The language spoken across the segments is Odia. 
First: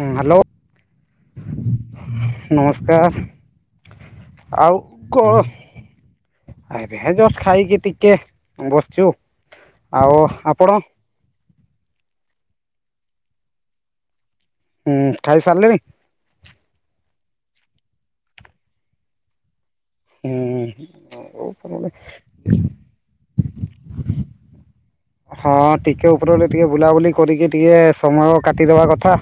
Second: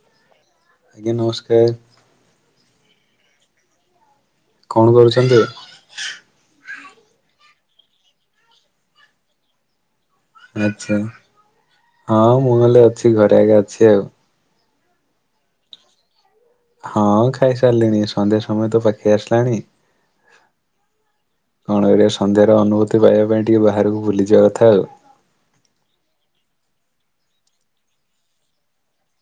ହୁଁ ହ୍ୟାଲୋ ଆଜ୍ଞା ନମସ୍କାର ନମସ୍କାର। ଆଉ କଣ? ଆରେ ହେ ଏବେ ଜଷ୍ଟ ଖାଇକି ଟିକେ ବସିଛୁ ଆଉ। ଆପଣ ଆଚ୍ଛା ହଁ ମୁଁ ହେଲେ ଅଛି ଘରେ ଆଗେ ଅଛି ଆଉ। ହୁଁ ଖାଇ ସାରିଲେଣି? ହଁ ଖାଇସାରିଲିଣି ସନ୍ଧ୍ୟା ସମୟ ତ ପାଖେଇ ଆସିଲାଣି। ହୁଁ ହୋଉ ହୋଉ। କଣ କରିବା ସନ୍ଧ୍ୟାର ଅନୁଭୂତି ପାଇବା ପାଇଁ ଟିକେ ବାହାରକୁ ବୁଲିଯିବା କଥା ଆଉ। ହଁ ଟିକେ ଉପର ଓଳି ଟିକେ ବୁଲାବୁଲି କରିକି ଟିକେ ସମୟ କାଟିଦବା କଥା।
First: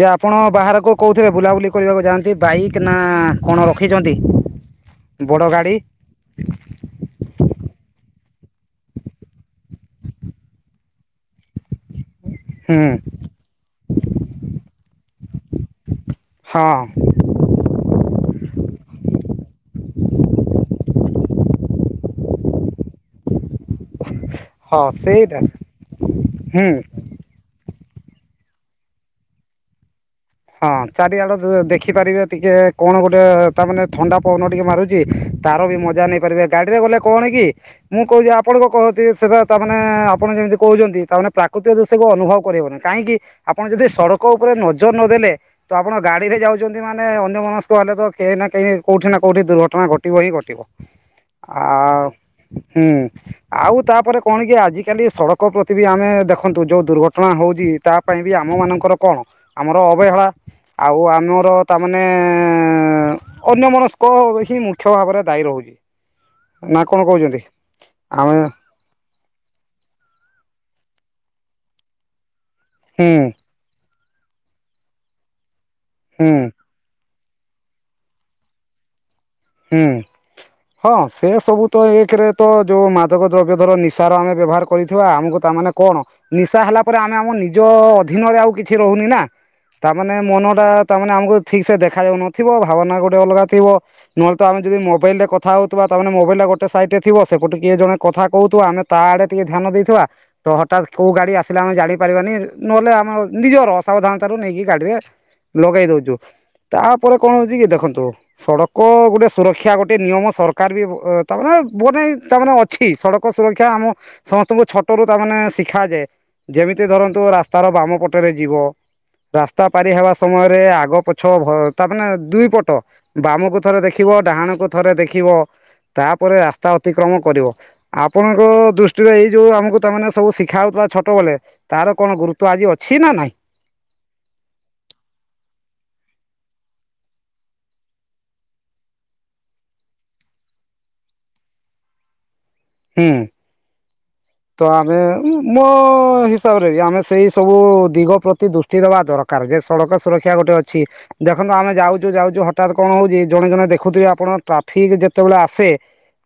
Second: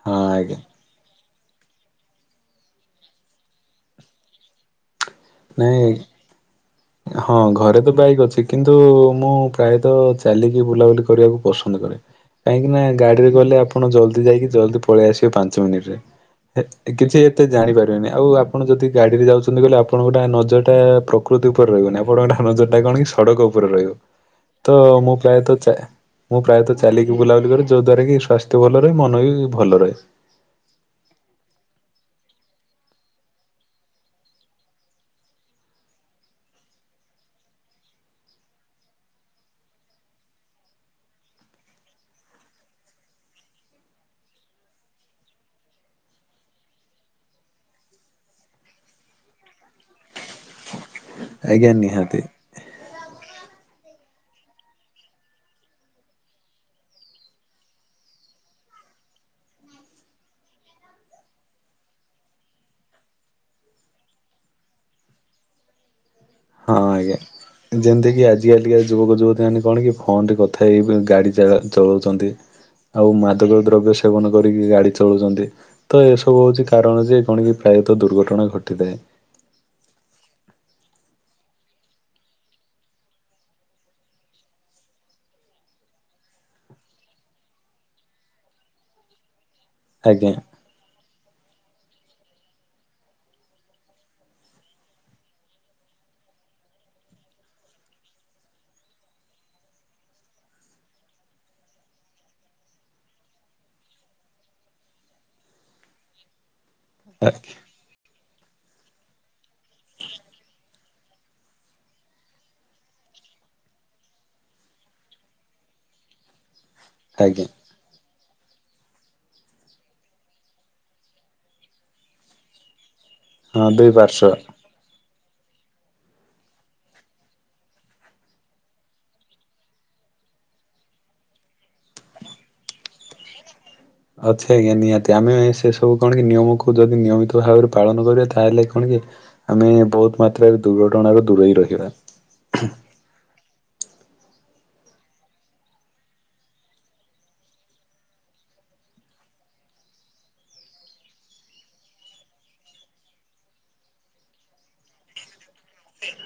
ଯେ ହଁ ଆପଣ ଆଜ୍ଞା ବାହାରକୁ କୋଉ କୋଉଥିରେ ବୁଲାବୁଲି କରିବାକୁ ଯାଆନ୍ତି ବାଇକ୍ ନା କଣ ରଖିଛନ୍ତି ବଡ଼ ଗାଡ଼ି? ନାଇଁ ହଁ ଘରେ ତ ବାଇକ୍ ଅଛି କିନ୍ତୁ ମୁଁ ପ୍ରାୟତଃ ଚାଲିକି ବୁଲାବୁଲି କରିବାକୁ ପସନ୍ଦ କରେ। କାହିଁକି ହୁଁ ନା ଗାଡିରେ ଗଲେ ଆପଣ ଜଲଦି ଯାଇକି ଜଲଦି ପଳେଇ ଆସିବେ ପାଞ୍ଚ ମିନିଟରେ। ହଁ କିଛି କେତେ ଜାଣିପାରିବେନି ଆଉ ଆପଣ ଯଦି ଗାଡିରେ ଯାଉଛନ୍ତି କହିଲେ ଆପଣଙ୍କଟା ନଜରଟା ପ୍ରକୃତି ଉପ ରେ ରହିବନି ଆପଣଙ୍କ ନଜରଟା କଣ କି ସଡ଼କ ଉପ ରେ ରହିବ ତ ହଁ ମୁଁ ସେଇଟା ପ୍ରାୟତ ଚା ମୁଁ ହୁଁ ପ୍ରାୟତ ଚାଲିକି ବୁଲାବୁଲି କରେ ଯୋ ଦ୍ୱାରା କି ସ୍ୱାସ୍ଥ୍ୟ ଭଲ ରହେ ମନ ବି ଭଲ ରହେ। ହଁ ଚାରିଆଡ଼େ ଦେଖିପାରିବେ ଟିକେ କଣ ଗୋଟେ ତାମାନେ ଥଣ୍ଡା ପବନ ଟିକେ ମାରୁଛି। ତାର ବି ମଜା ନେଇପାରିବେ ଗାଡି ରେ ଗଲେ କଣ କି ମୁଁ କହୁଛି ଆପଣଙ୍କ କହନ୍ତି ସେଟା ତ ମାନେ ଆପଣ ଯେମିତି କହୁଛନ୍ତି ତାମାନେ ପ୍ରାକୃତିକ ଦୃଶ୍ୟକୁ ଅନୁଭବ କରିହବନି। କାହିଁକି ଆପଣ ଯଦି ସଡ଼କ ଉପରେ ନଜର ନଦେଲେ ତ ଆପଣ ଗାଡି ରେ ଯାଉଛନ୍ତି ମାନେ ଅନ୍ୟ ମନସ୍କ ହେଲେ ତ କେହି ନା କେହି କୋଉଠି ନା କୋଉଠି ଦୁର୍ଘଟଣା ଘଟିବ ହିଁ ଘଟିବ। ଆ ଆଜ୍ଞା ନିହାତି। ଉ ହୁଁ। ଆଉ ତାପରେ କଣ କି ଆଜିକାଲି ସଡକ ପ୍ରତି ବି ଆମେ ଦେଖନ୍ତୁ ଯୋଉ ଦୁର୍ଘଟଣା ହଉଛି ତା ପାଇଁ ବି ଆମ ମାନଙ୍କର କଣ? ଅ ଅବହେଳା ଆଉ ଆମର ତାମାନେ ଏ ଅନ୍ୟ ମନସ୍କ ହିଁ ମୁଖ୍ୟ ଭାବରେ ଦାୟୀ ରହୁଛି। ହଁ ନା କଣ ଆଜ୍ଞା କହୁଛନ୍ତି ଯେମିତି କିି ଆମେ ଆଜିକାଲି ଯୁବକ ଯୁବତୀ ମାନେ କଣ କି ଫୋନ ରେ କଥା ହେଇ ଗାଡି ଚ ଚଲଉଛନ୍ତି ହୁଁ ଆଉ ଦ୍ରବ୍ୟ ସେବନ କରିକି ଗାଡି ଚଳୁଛନ୍ତି ତ ହୁଁ ଏସବୁ ହଉଛି କାରଣ ଯେ କଣ କି ପ୍ରାୟତଃ ଦୁର୍ଘଟଣା ଘଟିଥାଏ। ହୁଁ। ହଁ ସେ ସବୁ ତ ଏକରେ ତ ଯୋଉ ମାଦକ ଦ୍ରବ୍ୟ ଧର ନିଶାର ଆମେ ବ୍ୟବହାର କରିଥିବା ଆମକୁ ତା ମାନେ କଣ ନିଶା ହେଲା ପରେ ଆମେ ଆମ ନିଜ ଅଧୀନରେ ଆଉ କିଛି ରହୁନି ନା? ତାମାନେେ ଆଜ୍ଞା ମନ ଟା ତାମାନେ ଆମକୁ ଠିକ ସେ ଦେଖା ଯାଉନଥିବ ଭାବନା ଗୋଟେ ଅଲଗା ଥିବ। ନହେଲେ ତ ଆମେ ଯଦି ମୋବଲ ରେ କଥା ହଉଥିବା ତା ମାନେ ମୋବାଇଲି ଟା ଗୋଟେ ସାଇଟ ଥିବ ସେପଟୁ କିଏ ଜଣେ କଥା କହୁଥିବ ଆମେ ତା ଆଡେ ଟିକେ ଧ୍ୟାନ ଦେଇଥିବା ତ ହଠାତ୍ କୋଉ ଗାଡି ଆସିଲେ ଆମେ ଜାଣି ପାରିବାନି ନହେଲେ ଆମ ନିଜର ଅସାବଧାନତାରୁ ନେଇକି ଗାଡିରେ ଲଗେଇ ଦଉଛୁ ତାପରେ କଣ ହଉଛି କି ଦେଖନ୍ତୁ ସଡ଼କ କ ଗୋଟେ ସୁରକ୍ଷା ଗୋଟେ ନିୟମ ସରକାର ବି ତାମାନେ ମାନେ ତାମାନେ ବହୁତ୍ ହିଁ ଅଛି ସଡ଼କ ସୁରକ୍ଷା ଆମ ସମସ୍ତଙ୍କୁ ଛୋଟ ରୁ ତାମାନେ ଶିଖାଯାଏ ଯେମିତି ଧରନ୍ତୁ ଆଜ୍ଞା ରାସ୍ତାର ବାମ ପଟରେ ଯିବ। ରାସ୍ତା ପାରି ହେବା ସମୟରେ ଆଗ ପଛ ତା ମାନେ ଦୁଇ ପଟ ବାମ ହଁ ଥରେ ଦୁଇ ଦେଖିବ ପାର୍ଶ୍ଵ। ଡାହାଣକୁ ଥରେ ଦେଖିବ ତାପରେ ରାସ୍ତା ଅତିକ୍ରମ କରିବ। ଆପଣଙ୍କ ଦୃଷ୍ଟିରେ ଏଇ ଯୋଉ ଆମକୁ ତାମାନେ ସବୁ ଶିଖା ହଉଥିଲା ଛୋଟ ବେଳେ ତାର କଣ ଗୁରୁତ୍ଵ ଆଜି ଅଛି ନା ନାଇଁ? ଅଛି ଆଜ୍ଞା ନିହାତି ଆମେ ସେ ସବୁ କଣ କି ନିୟମକୁ ଯଦି ନିୟମିତ ଭାବରେ ପାଳନ କରିବା ତାହେଲେ କଣ କି? ଆମେ ବହୁତ ମାତ୍ରାରେ ଦୁର୍ଘଟଣାରୁ ଦୂରେଇ ରହିବା। ହୁଁ। ତ ଆମେ ମୋ ହିସାବରେ ଆମେ ସେଇ ସବୁ ଦିଗ ପ୍ରତି ଦୁ ଷ୍ଟି ଦେବା ଦରକାର ଯେ ସଡ଼କ ସୁରକ୍ଷା ଗୋଟେ ଅଛି। ଦେଖନ୍ତୁ ଆମେ ଯାଉଛୁ ଯାଉଛୁ ହଠାତ୍ କଣ ହଉଛି ଜଣେ ଜଣେ ଦେଖୁଥିବେ ଆପଣ ଟ୍ରାଫିକ୍ ଯେତେବେଳେ ଆସେ,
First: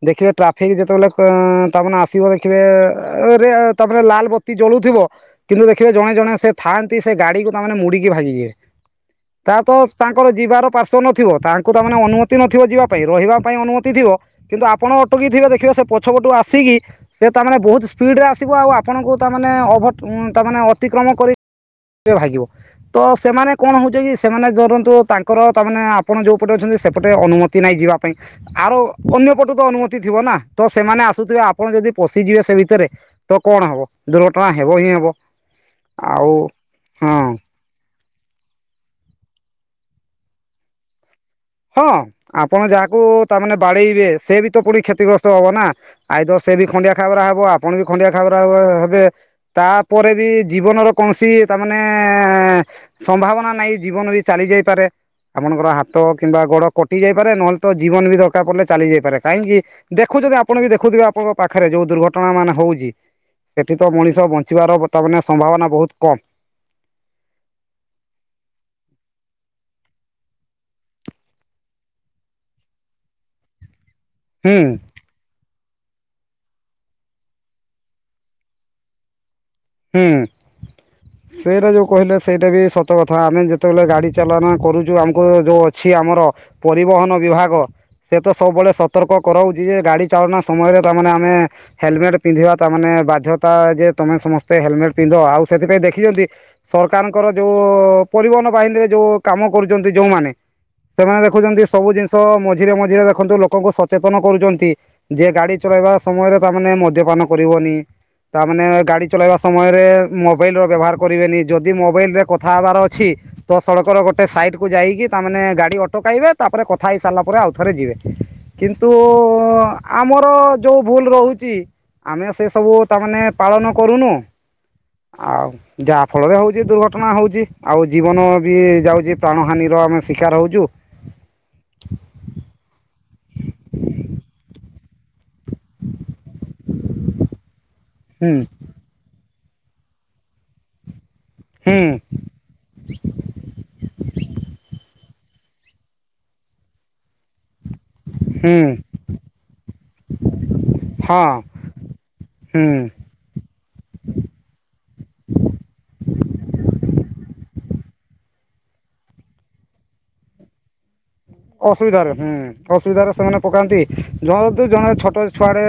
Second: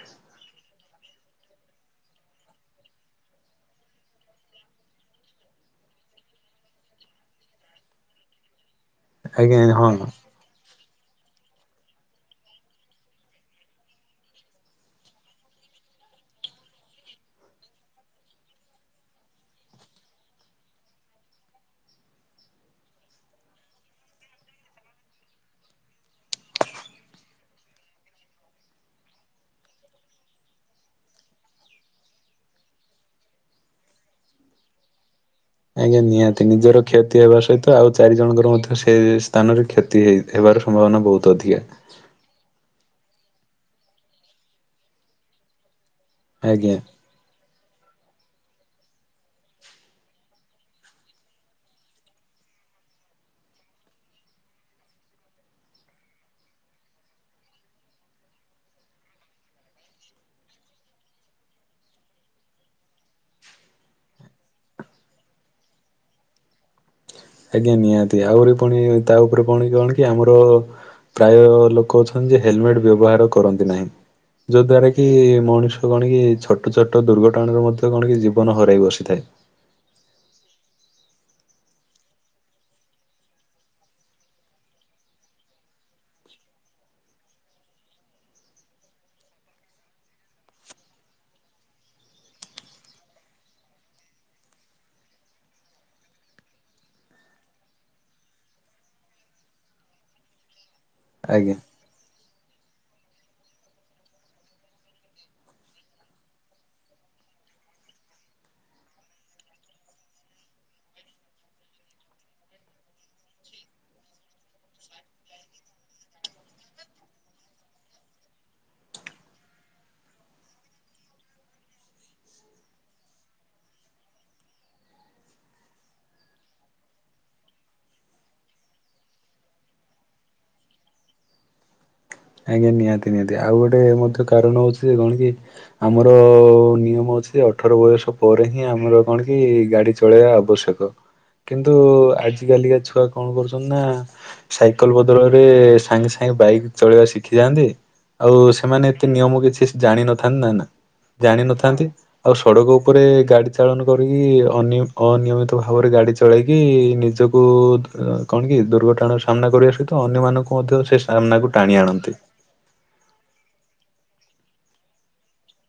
ଦେଖିବେ ଟ୍ରାଫିକ୍ ଯେତେବେଳେ, ଅ ତାମାନେ ଆସିବ ଦେଖିବେ ରେ ତା ମ ଲାଲ ବତି ଜଳୁଥିବ କିନ୍ତୁ ଦେଖିବେ ଜଣେ ଜଣେ ସେ ଥାଆନ୍ତି ସେ ଗାଡିକୁ ତାମାନେ ମୁଡିକି ଭାଙ୍ଗିବେ ତା ଆଜ୍ଞା ତ ହଁ। ତାଙ୍କର ଯିବାର ପାର୍ଶ୍ଵ ନଥିବ ତାଙ୍କୁ ତା ମାନେ ଅନୁମତି ନଥିବ ଯିବା ପାଇଁ ରହିବା ପାଇଁ ଅନୁମତି ଥିବ କିନ୍ତୁ ଆପଣ ଅଟକିଥିବେ ଦେଖିବେ ସେ ପଛ ପଟୁ ଆସିକି ସେ ତାମାନେ ବହୁତ ସ୍ପିଡ ରେ ଆସିବ ଆଉ ଆପଣଙ୍କୁ ତାମାନେ ଓଭର ତାମାନେ ଅତିକ୍ରମ କରି ଭାଗିବ ତ ସେମାନେ କଣ ହଉଛି କି ସେମାନେ ଧରନ୍ତୁ ତାଙ୍କର ତାମାନେେ ଆପଣ ଯୋଉ ପଟେ ଅଛନ୍ତି ସେପଟେ ଅନୁମତି ନାଇଁ ଯିବା ପାଇଁ ଆର ଅନ୍ୟପଟୁ ତ ଅନୁମତି ଥିବ ନା? ତ ସେମାନେ ଆସୁଥିବେ ଆପଣ ଯଦି ପଶିଯିବେ ସେ ଭିତରେ ତ କଣ ହବ ଦୁର୍ଘଟଣା ହେବ ହିଁ ହେବ। ଆଜ୍ଞା ଆଉ ନିହାତି ନିଜର କ୍ଷତି ହଁ ହେବା ସହିତ ତ ଆଉ ଚାରିଜଣଙ୍କର ମଧ୍ୟ ସେ ସ୍ଥାନରେ କ୍ଷତି ହେ ହେବାର ସମ୍ଭାବନା ବହୁତ ଅଧିକା। ହଁ ଆପଣ ଯାହାକୁ ତାମାନେ ବାଡେଇବେ ସେ ବି ତ ପୁଣି କ୍ଷତିଗ୍ରସ୍ତ ହବ ନା। ଆଇ ଦର୍ ସେ ବି ଆଜ୍ଞା ଖଣ୍ଡିଆ ଖାବରା ହବ ଆପଣ ବି ଖଣ୍ଡିଆ ଖାବରା ହେବେ। ତାପରେ ବି ଜୀବନର କୌଣସି ତାମାନେ ସମ୍ଭାବନା ନାହିଁ ଜୀବନ ବି ଚାଲି ଯାଇପାରେ ଆପଣଙ୍କର ହାତ କିମ୍ବା ଗୋଡ଼ କଟି ଯାଇପାରେ ନହେଲେ ତ ଜୀବନ ବି ଦରକାର ପଡ଼ିଲେ ଚାଲିଯାଇପାରେ କାହିଁକି ଦେଖୁଥିବେ ଆପଣ ବି ଦେଖୁଥିବେ ଆପଣଙ୍କ ପାଖରେ ଯୋଉ ଦୁର୍ଘଟଣା ମାନେ ହଉଛି, ସେଠି ତ ମଣିଷ ବଞ୍ଚିବାର ବର୍ତ୍ତମାନ ସମ୍ଭାବନା ବହୁତ କମ୍। ଆଜ୍ଞା ନିହାତି ଆହୁରି ପୁଣି ତା ଉପରେ ପୁଣି କଣ କି ଆମର ପ୍ରାୟ ଲୋକ ଅଛନ୍ତି ଯେ ହେଲମେଟ ବ୍ୟବହାର କରନ୍ତି ନାହିଁ ହୁଁ ଯୋ ଦ୍ୱାରା କି କି ମଣିଷ କଣ କି ଛୋଟ ଛୋଟ ଦୁର୍ଘଟଣାରେ ମଧ୍ୟ କଣ କି ଜୀବନ ହରାଇ ବସିଥାଏ। ହୁଁ। ସେଇଟା ଯେଉଁ କହିଲେ ସେଇଟା ବି ସତ କଥା ଆମେ ଯେତେବେଳେ ଗାଡ଼ି ଚାଳନା କରୁଛୁ ଆମକୁ ଯେଉଁ ଅଛି ଆମର। ପରିବହନ ବିଭାଗ। ସେତ ସବୁବେଳେ ସତର୍କ କରାଉଛି ଯେ ଗାଡ଼ି ଚାଳନା ସମୟରେ ତାମାନେ ଆମେ। ହେଲମେଟ ପିନ୍ଧିବା ତା ମାନେ ବାଧ୍ୟତା ଯେ ତମେ ସମସ୍ତେ ହେଲମେଟ ପିନ୍ଧ ଆଉ ସେଥିପାଇଁ ଦେଖିଛନ୍ତି। ସରକାରଙ୍କର ଯୋଉ ପରିବହନ ବାହିନୀରେ ଯୋଉ କାମ କରୁଛନ୍ତି ଯୋଉମାନେ। ସେମାନେ ଆଜ୍ଞା ଦେଖୁଛନ୍ତି ସବୁ ଜିନିଷ ମଝିରେ ମଝିରେ ଦେଖନ୍ତୁ ଲୋକଙ୍କୁ ସଚେତନ କରୁଛନ୍ତି। ଯିଏ ଗାଡି ଚଲେଇବା ସମୟରେ ତାମାନେ ମଦ୍ୟପାନ କରିବନି ତାମାନେ ଗାଡି ଚଲେଇବା ସମୟରେ ମୋବାଇଲର ବ୍ୟବହାର କରିବେନି ଯଦି ମୋବାଇଲରେ କଥା ହେବାର ଅଛି। ତ ସଡକର ଗୋଟେ ସାଇଟକୁ ଯାଇକି ତାମାନେ ଗାଡି ଅଟକାଇବେ ତାପରେ କଥା ହେଇ ସାରିଲା ପରେ ଆଉଥରେ ଯିବେ। କିନ୍ତୁ ଆମର ଯୋଉ ଭୁଲ ରହୁଛି। ଆମେ ସେ ସବୁ ତାମାନେ ପାଳନ କରୁନୁ ଆଉ ଯାହା ଫଳରେ ହଉଛି ଦୁର୍ଘଟଣା ହଉଛି ଆଉ ଜୀବନବି ଯାଉଛି ପ୍ରାଣ ହାନିର ଆମେ ଶିକାର ହଉଛୁ। ଆଜ୍ଞା ନିହାତି ନିହାତି ଆଉ ଗୋଟେ ମଧ୍ୟ କାରଣ ହଉଛି ଯେ କଣ କି ଆମର ନିୟମ ଅଛି ଅଠର ବୟସ ହୁଁ ପରେ ହିଁ ଆମର କଣ କି ଗାଡି ଚଳେଇବା ଆବଶ୍ୟକ। କିନ୍ତୁ ହୁଁ ଆଜି କାଲିକା ଛୁଆ କଣ କରୁଛନ୍ତି ନା ସାଇକେଲ ବ ବଦଳରେ ସାଙ୍ଗେ ସାଙ୍ଗେ ବାଇକ୍ ଚଳେଇବା ଶିଖିଯାଆନ୍ତି। ଆଉ ହୁଁ ସେମାନେ ଏତେ ନିୟମ କିଛି ଜାଣିନଥାନ୍ତି ନା ନା ହଁ ଜାଣିିନଥାନ୍ତି ଆଉ ହୁଁ ସଡ଼କ ଉପରେ ଗାଡି ଚାଳନ କରିକି ଅନିୟ ଅନିୟମିତ ଭାବରେ ଗାଡ଼ି ଚଳାଇକି ନିଜକୁ କଣ କି ଦୁର୍ଘଟଣାର ସାମ୍ନା କରିବା ସହିତ ଅନ୍ୟମାନଙ୍କୁ ମଧ୍ୟ ସେ ସାମ୍ନାକୁ ଟାଣି ଆଣନ୍ତି। ଅସୁବିଧାରେ ହୁଁ। ଅସୁବିଧାରେ ସେମାନେ ପକାନ୍ତି ଜନତୁ ଜଣେ ଛୋଟ ଛୁଆଟେ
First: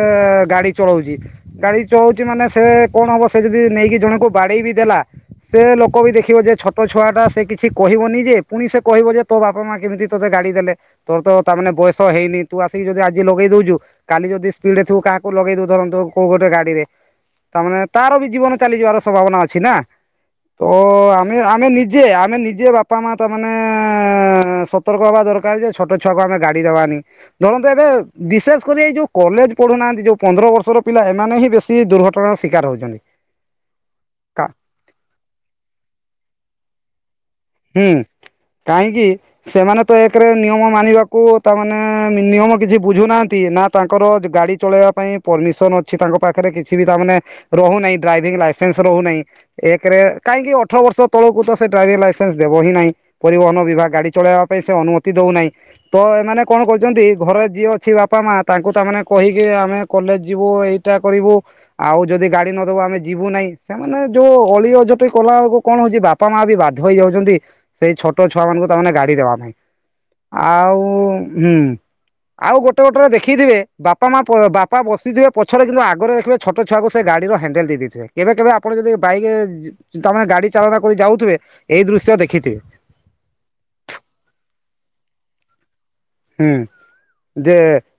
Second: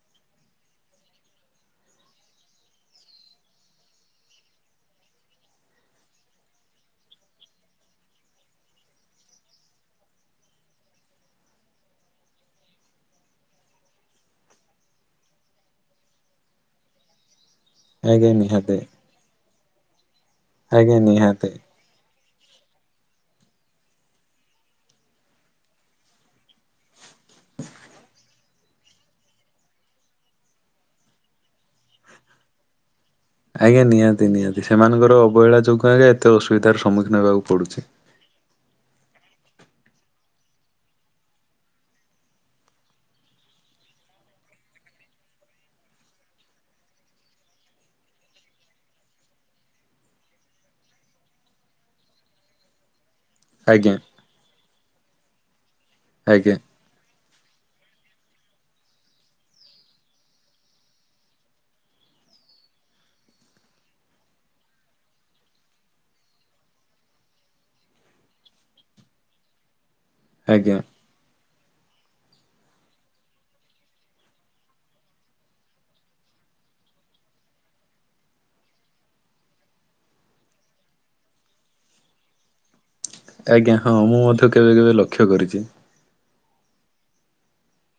ଗାଡି ଚଳଉଛି। ଗାଡି ଚଳଉଛି ମାନେ ସେ କଣ ହବ ସେ ଯଦି ନେଇକି ଜଣଙ୍କୁ ବାଡେଇ ବିି ଦେଲା। ସେ ଲୋକ ବି ଦେଖିବ ଯେ ଛୋଟ ଛୁଆ ଟା ସେ କିଛି କହିବନି ଯେ ପୁଣି ସେ କହିବ ଯେ ତୋ ବାପା ମା କେମିତି ତୋତେ ଗାଡି ଦେଲେ ତୁମେ ତ ତା ମାନେ ବୟସ ହେଇନି ତୁ ଆସିକି ଯଦି ଆଜି ଲଗେଇ ଦଉଛୁ। କାଲି ଯଦି ସ୍ପିଡ ରେ ଥିବୁ କାହାକୁ ଲଗେଇ ଦଉ ଧରନ୍ତୁ କୋଉ ଗୋଟେ ଗାଡିରେ। ତାମାନେ ତାର ବି ଆଜ୍ଞା ଜୀବନ ନିହାତି ଚାଲିଯିବାର ସମ୍ଭାବନା ଅଛି ନା। ତ ଆଜ୍ଞା ଆମେ ନିହାତି। ଆମେ ନିଜେ ଆମେ ନିଜେ ବାପା ମା ତା ମାନେ ସତର୍କ ହବା ଦରକାର। କାର ଯେ ଛୋଟ ଛୁଆକୁ ଆମ ଗାଡି ଦବାନି। ଧରନ୍ତ ଏବେ ବିଶେଷ କରି ଏଇ ଯୋଉ କଲେଜ ପଢୁନାହାନ୍ତି ଯୋଉ ପନ୍ଦର ବର୍ଷର ପିଲା ଏମାନେ ହିଁ ବେଶ ସି ଦୁର୍ଘଟଣାର ଶିକାର ହେଉଛନ୍ତି। ଆଜ୍ଞା ନିହାତି ନିହାତି ସେମାନଙ୍କର ଅବହେଳା ଯୋଗୁ ଆଜ୍ଞା ଏତେସୁବିଧାର ସମ୍ମୁଖୀନ ହେବାକୁ ପଡୁଛି। ହୁଁ କାହିଁକି? ସେମାନେ ତ ଏକରେ ନିୟମ ମାନିବାକୁ ତାମାନେ ମିନିୟମ୍ କିଛି ବୁଝୁନାହାନ୍ତି ନା ତାଙ୍କର ଗାଡ଼ି ଚଳେଇବା ପାଇଁ ପନିସନ୍ ଅଛି ତାଙ୍କ ପାଖରେ କିଛି ବି ତାମାନେ ରହୁନାହିଁ ଡ୍ରାଇଭିଂ ଲାଇସେନ୍ସ ରହୁନାହିଁ ଏକରେ କାହିଁକି ଅଠର ବର୍ଷ ତଳକୁ ତ ସେ ଡ୍ରାଇଭିଂ ଲାଇସେନ୍ ସେନ୍ସ ଦେବ ହିଁ ନାହିଁ ପରିବହନ ବିଭାଗ ଆଜ୍ଞା ଗାଡି ଚଳେଇବା ପାଇଁ ସେ ଅନୁମତି ଦଉନାହିଁ ତ ଏମାନେ ଆଜ୍ଞା କଣ କରୁ ଛନ୍ତି ଘରେ ଯିଏ ଅଛି ବାପା ମା ତାଙ୍କୁ ତାମାନେେ କହିକି ଆମେ କଲେଜ ଯିବୁ ଏଇଟା କରିବୁ। ଆଉ ଯଦି ଗାଡି ନଦବୁ ଆମେ ଯିବୁ ନାହିଁ ସେମାନେ ଯୋଉ ଅଳି ଅଜଟି କଲା ବେଳକୁ କଣ ହଉଛି ବାପା ମାଆ ବି ବାଧ୍ୟ୍ୟ ଧୋଇ ଯାଉଛନ୍ତି ସେଇ ଛୋଟ ଛୁଆ ମାନଙ୍କୁ ତାମାନେ ଗାଡି ଦେବା ପାଇଁ। ଆଜ୍ଞା। ଆଉ ହୁଁ। ଆଉ ଗୋଟେ ଗୋଟରେ ଦେଖିଥିବେ ବାପା ମା ବାପା ବସିଥିବେ ପଛରେ କିନ୍ତୁ ଆଗରେ ଦେଖିବେ ଛୋଟ ଛୁଆକୁ ସେ ଗାଡ଼ିର ହ୍ୟାଣ୍ଡେଲ ଦେଇ ଦେଇଥିବେ କେବେ କେବେ ଆପଣ ଯଦି ବାଇକ୍ ତାମାନେେ ଗାଡି ଚାଳନା କରି ଯାଉଥିବେ ଏଇ ଦୃଶ୍ୟ ଦେଖିଥିବେ। ଆଜ୍ଞା ହଁ ମୁଁ ମଧ୍ୟ କେବେ କେବେ ଲକ୍ଷ୍ୟ କରିଛି। ହୁଁ ଯେ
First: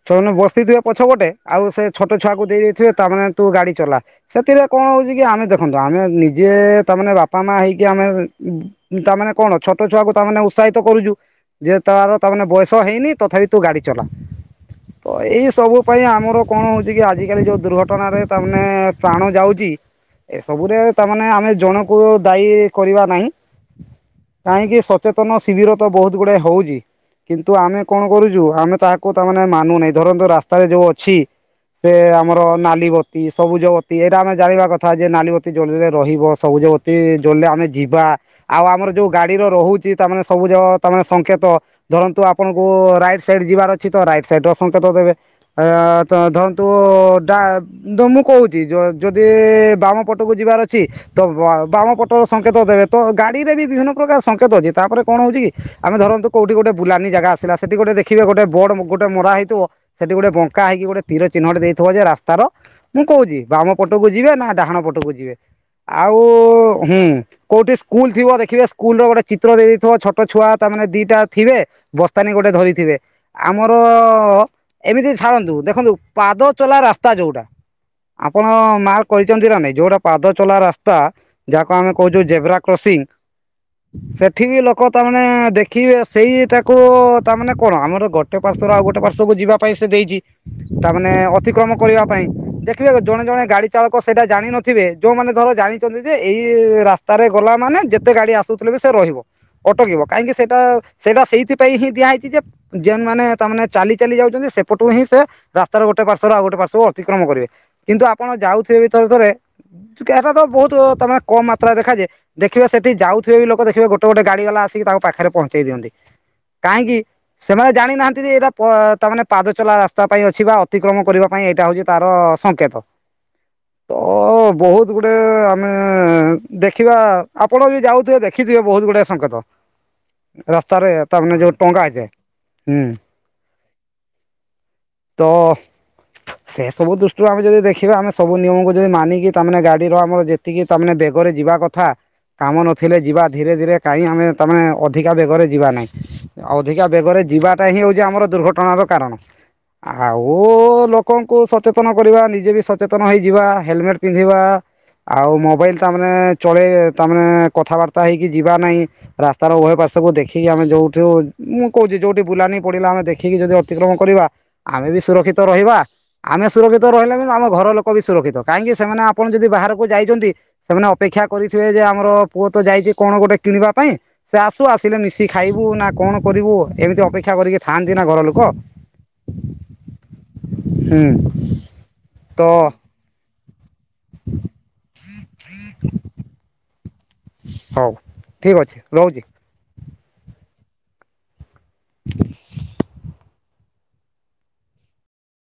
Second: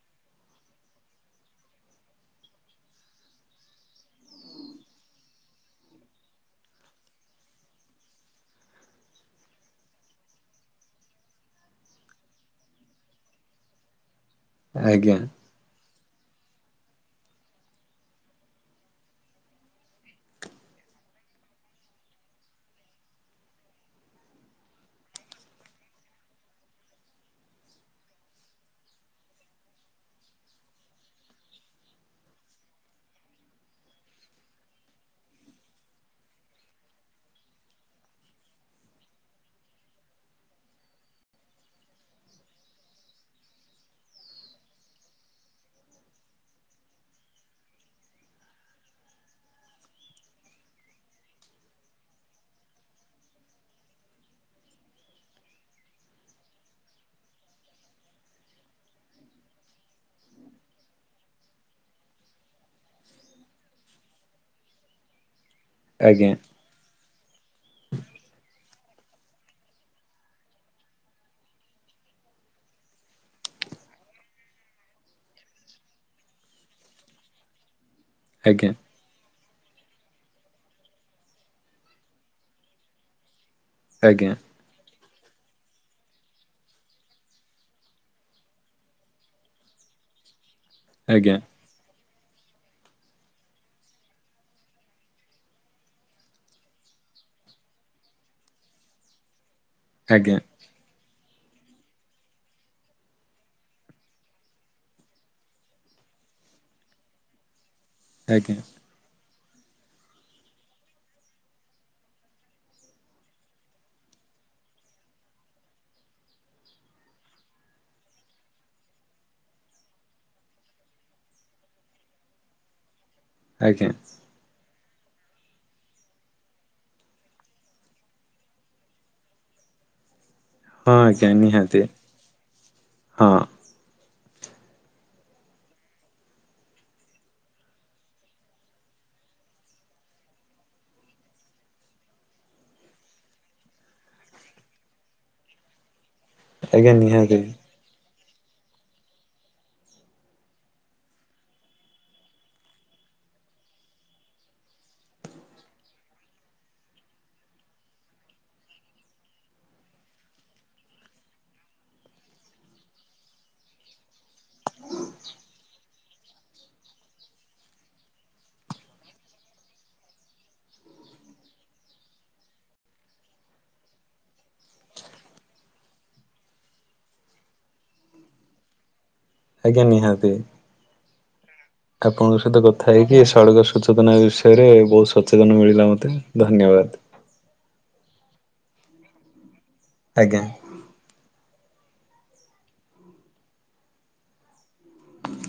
ଛୁଆ ମାନେ ବସିଥିବେ ପଛ ପଟେ ଆଉ ସେ ଛୋଟ ଛୁଆକୁ ଦେଇ ଦେଇଥିବେ ତା ମାନେ ତୁ ଗାଡି ଚଲା। ସେଥିରେ କଣ ହଉଛି କି ଆମେ ଦେଖନ୍ତୁ ଆମେ ନିଜେ ତାମାନେେ ବାପା ମା ହେଇକି ଆମେ ତାାନେ କଣ ଛୋଟ ଛୁଆକୁ ତା ମାନେ ଉତ୍ସାହିତ କରୁଛୁ ଯେ ତାର ତାମାନେ ବୟସ ତ ହେଇନି ତଥାପି ତୁ ଗାଡ଼ି ଚଲା ଆଜ୍ଞା [unintelligible] ସବୁ ପାଇଁ ଆମର କଣ ହଉଛି କି ଆଜି କାଲି ଯୋଉ ଦୁର୍ଘଟଣାରେ ତା ମାନେ ପ୍ରାଣ ଯାଉଛି ଏସବୁରେ ତାମାନେ ଆମେ ଜଣକୁ ଦାୟୀ କରିବା ନାହିଁ କାହିଁକି ସଚେତନ ଶିବିର ତ ବହୁତ ଗୁଡ଼ାଏ ହଉଛି କିନ୍ତୁ ଆମେ କଣ କରୁଛୁ ଆମେ ତାହାକୁ ତା ମାନେ ମାନୁନାହିଁ ଧରନ୍ତ ରାସ୍ତାରେ ଯୋଉ ଅଛି ସେ ଆମର ନାଲିିବତୀ ସବୁଜବତୀ ଏଇଟା ଆମେ ଜାଣିବା କଥା ଯେ ନାଲିିବତୀ ଜଳିରେ ରହିବ ସବୁଜବତୀ ଜଳିଲେ ଆମେ ଯିବା ଆଉ ଆମର ଯୋଉ ଗାଡିର ରହୁଛି ତା ମାନେ ସବୁଜ ତା ମାନେ ସଙ୍କେତ ଧରନ୍ତୁ ଆପଣଙ୍କୁ ରାଇଟ୍ ସାଇଡ ଯିବାର ଅଛି ତ ରାଇଟ୍ ସାଇଡ ର ସଙ୍କେତ ଦେବେ ଆ ଧରନ୍ତୁ ଡା ତ ମୁଁ କହୁଛି ଯଦି ବାମ ପଟକୁ ଯିବାର ଅଛି ତ ବାମ ପଟର ସଙ୍କେତ ଦେବେ ତ ଗାଡିରେ ବିଭିନ୍ନ ପ୍ରକାର ସଙ୍କେତ ଅଛି ତାପରେ କଣ ହଉଛି କି ଆମେ ଧରନ୍ତୁ କୋଉି ଗୋଟେ ବୁଲାନୀ ଜାଗା ଆସିଲା ସେଠି ଗୋଟ ଦେଖିବେ ଗୋଟେ ବୋର୍ଡ ଗୋଟେ ମରା ହେଇଥିବ ସେଠି ଗୋଟେ ବଙ୍କା ହେଇକି ଗୋଟେ ତୀର ଚିହ୍ନଟ ଦେଇଥିବ ଯେ ରାସ୍ତା ର ମୁଁ କହୁଛି ବାମ ପଟକୁ ଯିବେ ନା ଡାହାଣ ପଟକୁ ଯିବେ ଆଉ ଆଜ୍ଞା ହୁଁ କୋଉଠି ସ୍କୁଲ୍ ଥିବ ଦେଖିବ ସ୍କୁଲର ଗୋଟେ ଚିତ୍ର ଦେଇେ ଦେଇଥିବ ଛୋଟ ଛୁଆ ତାମାନେେ ଦିଟା ଥୀବେ ବର୍ସ୍ତାନୀ ଗୋଟେ ଧରିଥିବେ ଆମର ଏମିତି ଛାଡ଼ନ୍ତୁ ଦେଖନ୍ତୁ ପାଦ ଚଲା ରାସ୍ତା ଯୋଉଟା ଆପଣ ଆଜ୍ଞା ମା କହିଛନ୍ତି ନା ନାଇଁ ଯୋଉଟା ପାଦ ଚୋଲା ରାସ୍ତା ଯାହାକୁ ଆମେ କହୁଛୁ ଜେବ୍ରା କ୍ରସିଂ ଆଜ୍ଞା ସେଠି ବି ଲୋକ ତା ମାନେ ଦେଖିବେ ସେଇ ତା କ ତା ମାନେ କଣ ଆମର ଗୋଟେ ପାର୍ଶରୁ ଆଉ ଗୋଟେ ପାର୍ଶକୁ ଯିବା ପାଇଁ ସେ ଦେଇଛି ତା ମାନେ ଆଜ୍ଞା ଅତିକ୍ରମ କରିବା ପାଇଁ ଦେଖ ଜଣେ ଜଣେ ଗାଡି ଚାଳକ ସେଇଟା ଜାଣିିନଥିବେ ଯୋଉମାନେ ଧର ଜାଣିଛନ୍ତି ଯେ ଏଇ ରାସ୍ତା ରେ ଗଲା ମାନେ ଯେତେ ଗାଡି ଆସୁଥିଲେ ସେ ରହିବ ଅଟକିବ କାହିଁକି ଆଜ୍ଞା ସେଟା ସେଇଟା ସେଇଥି ପାଇଁ ହିଁ ଦିଆ ହେଇଛି ଯେନ୍ ମାନେ ତା ମାନେ ଚାଲି ଚାଲି ଯାଉଛନ୍ତି ସେପଟୁ ହିଁ ସେ ରାସ୍ତାର ଗୋଟେ ପାର୍ଶ୍ରୁ ଆଉ ଗୋଟେ ପାର୍ଶ୍ୱକୁ ଅତିକ୍ରମ କରିବେ କିନ୍ତୁ ଆପଣ ଆଜ୍ଞା ଯାଉଥିବେ ଥରେ ଥରେ ଏଟା ତ ବହୁତ ତେ କମ ମାତ୍ରାରେ ଦେଖାଯାଏ ଦେଖିବା ସେଠି ଯାଉଥିବେ ବି ଲୋକ ଦେଖିବେ ଗୋଟେ ଗୋଟେ ଗାଡି ଗଲା ଆସିକି ତାକୁ ପାଖରେ ପହଞ୍ଚେଇ ଦିଅନ୍ତି କାହିଁକି ସେମାନେ ଜାଣିନାହାନ୍ତି ଯେ ଏଇଟା ତାମାନେ ପାଦ ଚଲା ରାସ୍ତା ପାଇଁ ଅଛି ବା ଅତିକ୍ରମ କରିବା ପାଇଁ ଏଇଟା ହଉଛି ତାର ସଙ୍କେତ ଆଜ୍ଞା। ତ ବହୁତ ଗୁଡ଼ିଏ ଆମେ ଦେଖିବା ଆପଣ ବି ଯାଉଥିବେ ଦେଖିଥିବେ ବହୁତ ଗୁଡ଼ାଏ ସଙ୍କେତ ରାସ୍ତା ରେ ହଁ ଆଜ୍ଞା ନିହାତି ହଁ ତ ସେ ସବୁ ଦୃଷ୍ଟିରୁ ଆମେ ଯଦି ଦେଖିବା ଆମେ ସବୁ ନିୟମକୁ ଯଦି ମାନିକି ତାମାନେ ଗାଡିର ଆମର ଯେ ତିକି ତାମାନେ ବେଗରେ ଯିବା କଥା କାମ ନଥିଲେ ଯିବା ଧୀରେ ଧୀରେ କାହିଁ ଆମେ ତମେ ଅଧିକା ବେଗରେ ଯିବା ନାହିଁ। ଅଧିକା ଆଜ୍ଞା ବେଗରେ ନିହାତି ଯିବାଟା ହିଁ ହେଉଛି ଆମର ଦୁର୍ଘଟଣାର କାରଣ ଆଉ ଲୋକଙ୍କୁ ସଚେତନ କରିବା ନିଜେ ବି ସଚେତନ ହେଇଯିବା ହେଲମେଟ ପିନ୍ଧିବା ଆଉ ମୋବାଇଲ ତା ମାନେ ଚଳେଇ ତା ମାନେ କଥାବାର୍ତ୍ତା ହେଇକି ଯିବା ନାହିଁ ରାସ୍ତାର ଉଭୟ ପାର୍ଶକୁ ଦେଖିକି ଆମେ ଯୋଉଠିୁ ମୁଁ କହୁଛିି ଯୋଉଠି ବୁଲାନୀ ପଡିଲା ଆମେ ଦେଖିକି ଯଦି ଅତିକ୍ରମ କରିବା ଆମେ ବି ସୁରକ୍ଷିତ ରହିବା ଆମେ ସୁରକ୍ଷିତ ରହିଲା କି ଆମ ଘର ଲୋକ ବି ସୁରକ୍ଷିତ କାହିଁକି ସେମାନେ ଆପଣ ଯଦି ବାହାରକୁ ଯାଇଛନ୍ତି ସେମାନେ ଅପେକ୍ଷା କରିଥିବେ ଯେ ଆମର ପୁଅ ତ ଯାଇଛି କଣ ଗୋଟେ କିଣିବା ପାଇଁ ସେ ଆସୁ ଆସିଲେ ମିଶିକି ଖାଇବୁ ନା କଣ କରିବୁ ଏମିତି ଅପେକ୍ଷା କରିକି ଥାଆନ୍ତି ନା ଘର ଲୋକ ଆଜ୍ଞା ନିହାତି ହୁଁ। ଆପଣଙ୍କ ତ ସହିତ କଥା ହେଇକି ଏ ସଡ଼କ ସଚେତନା ବିଷୟରେ ବହୁ ସଚେତନ ମିଳିଲା ମୋତେ ଧନ୍ୟବାଦ। ହଉ। ଠିକ ଅଛି ରହୁଛି। ଆଜ୍ଞା। [unintelligible]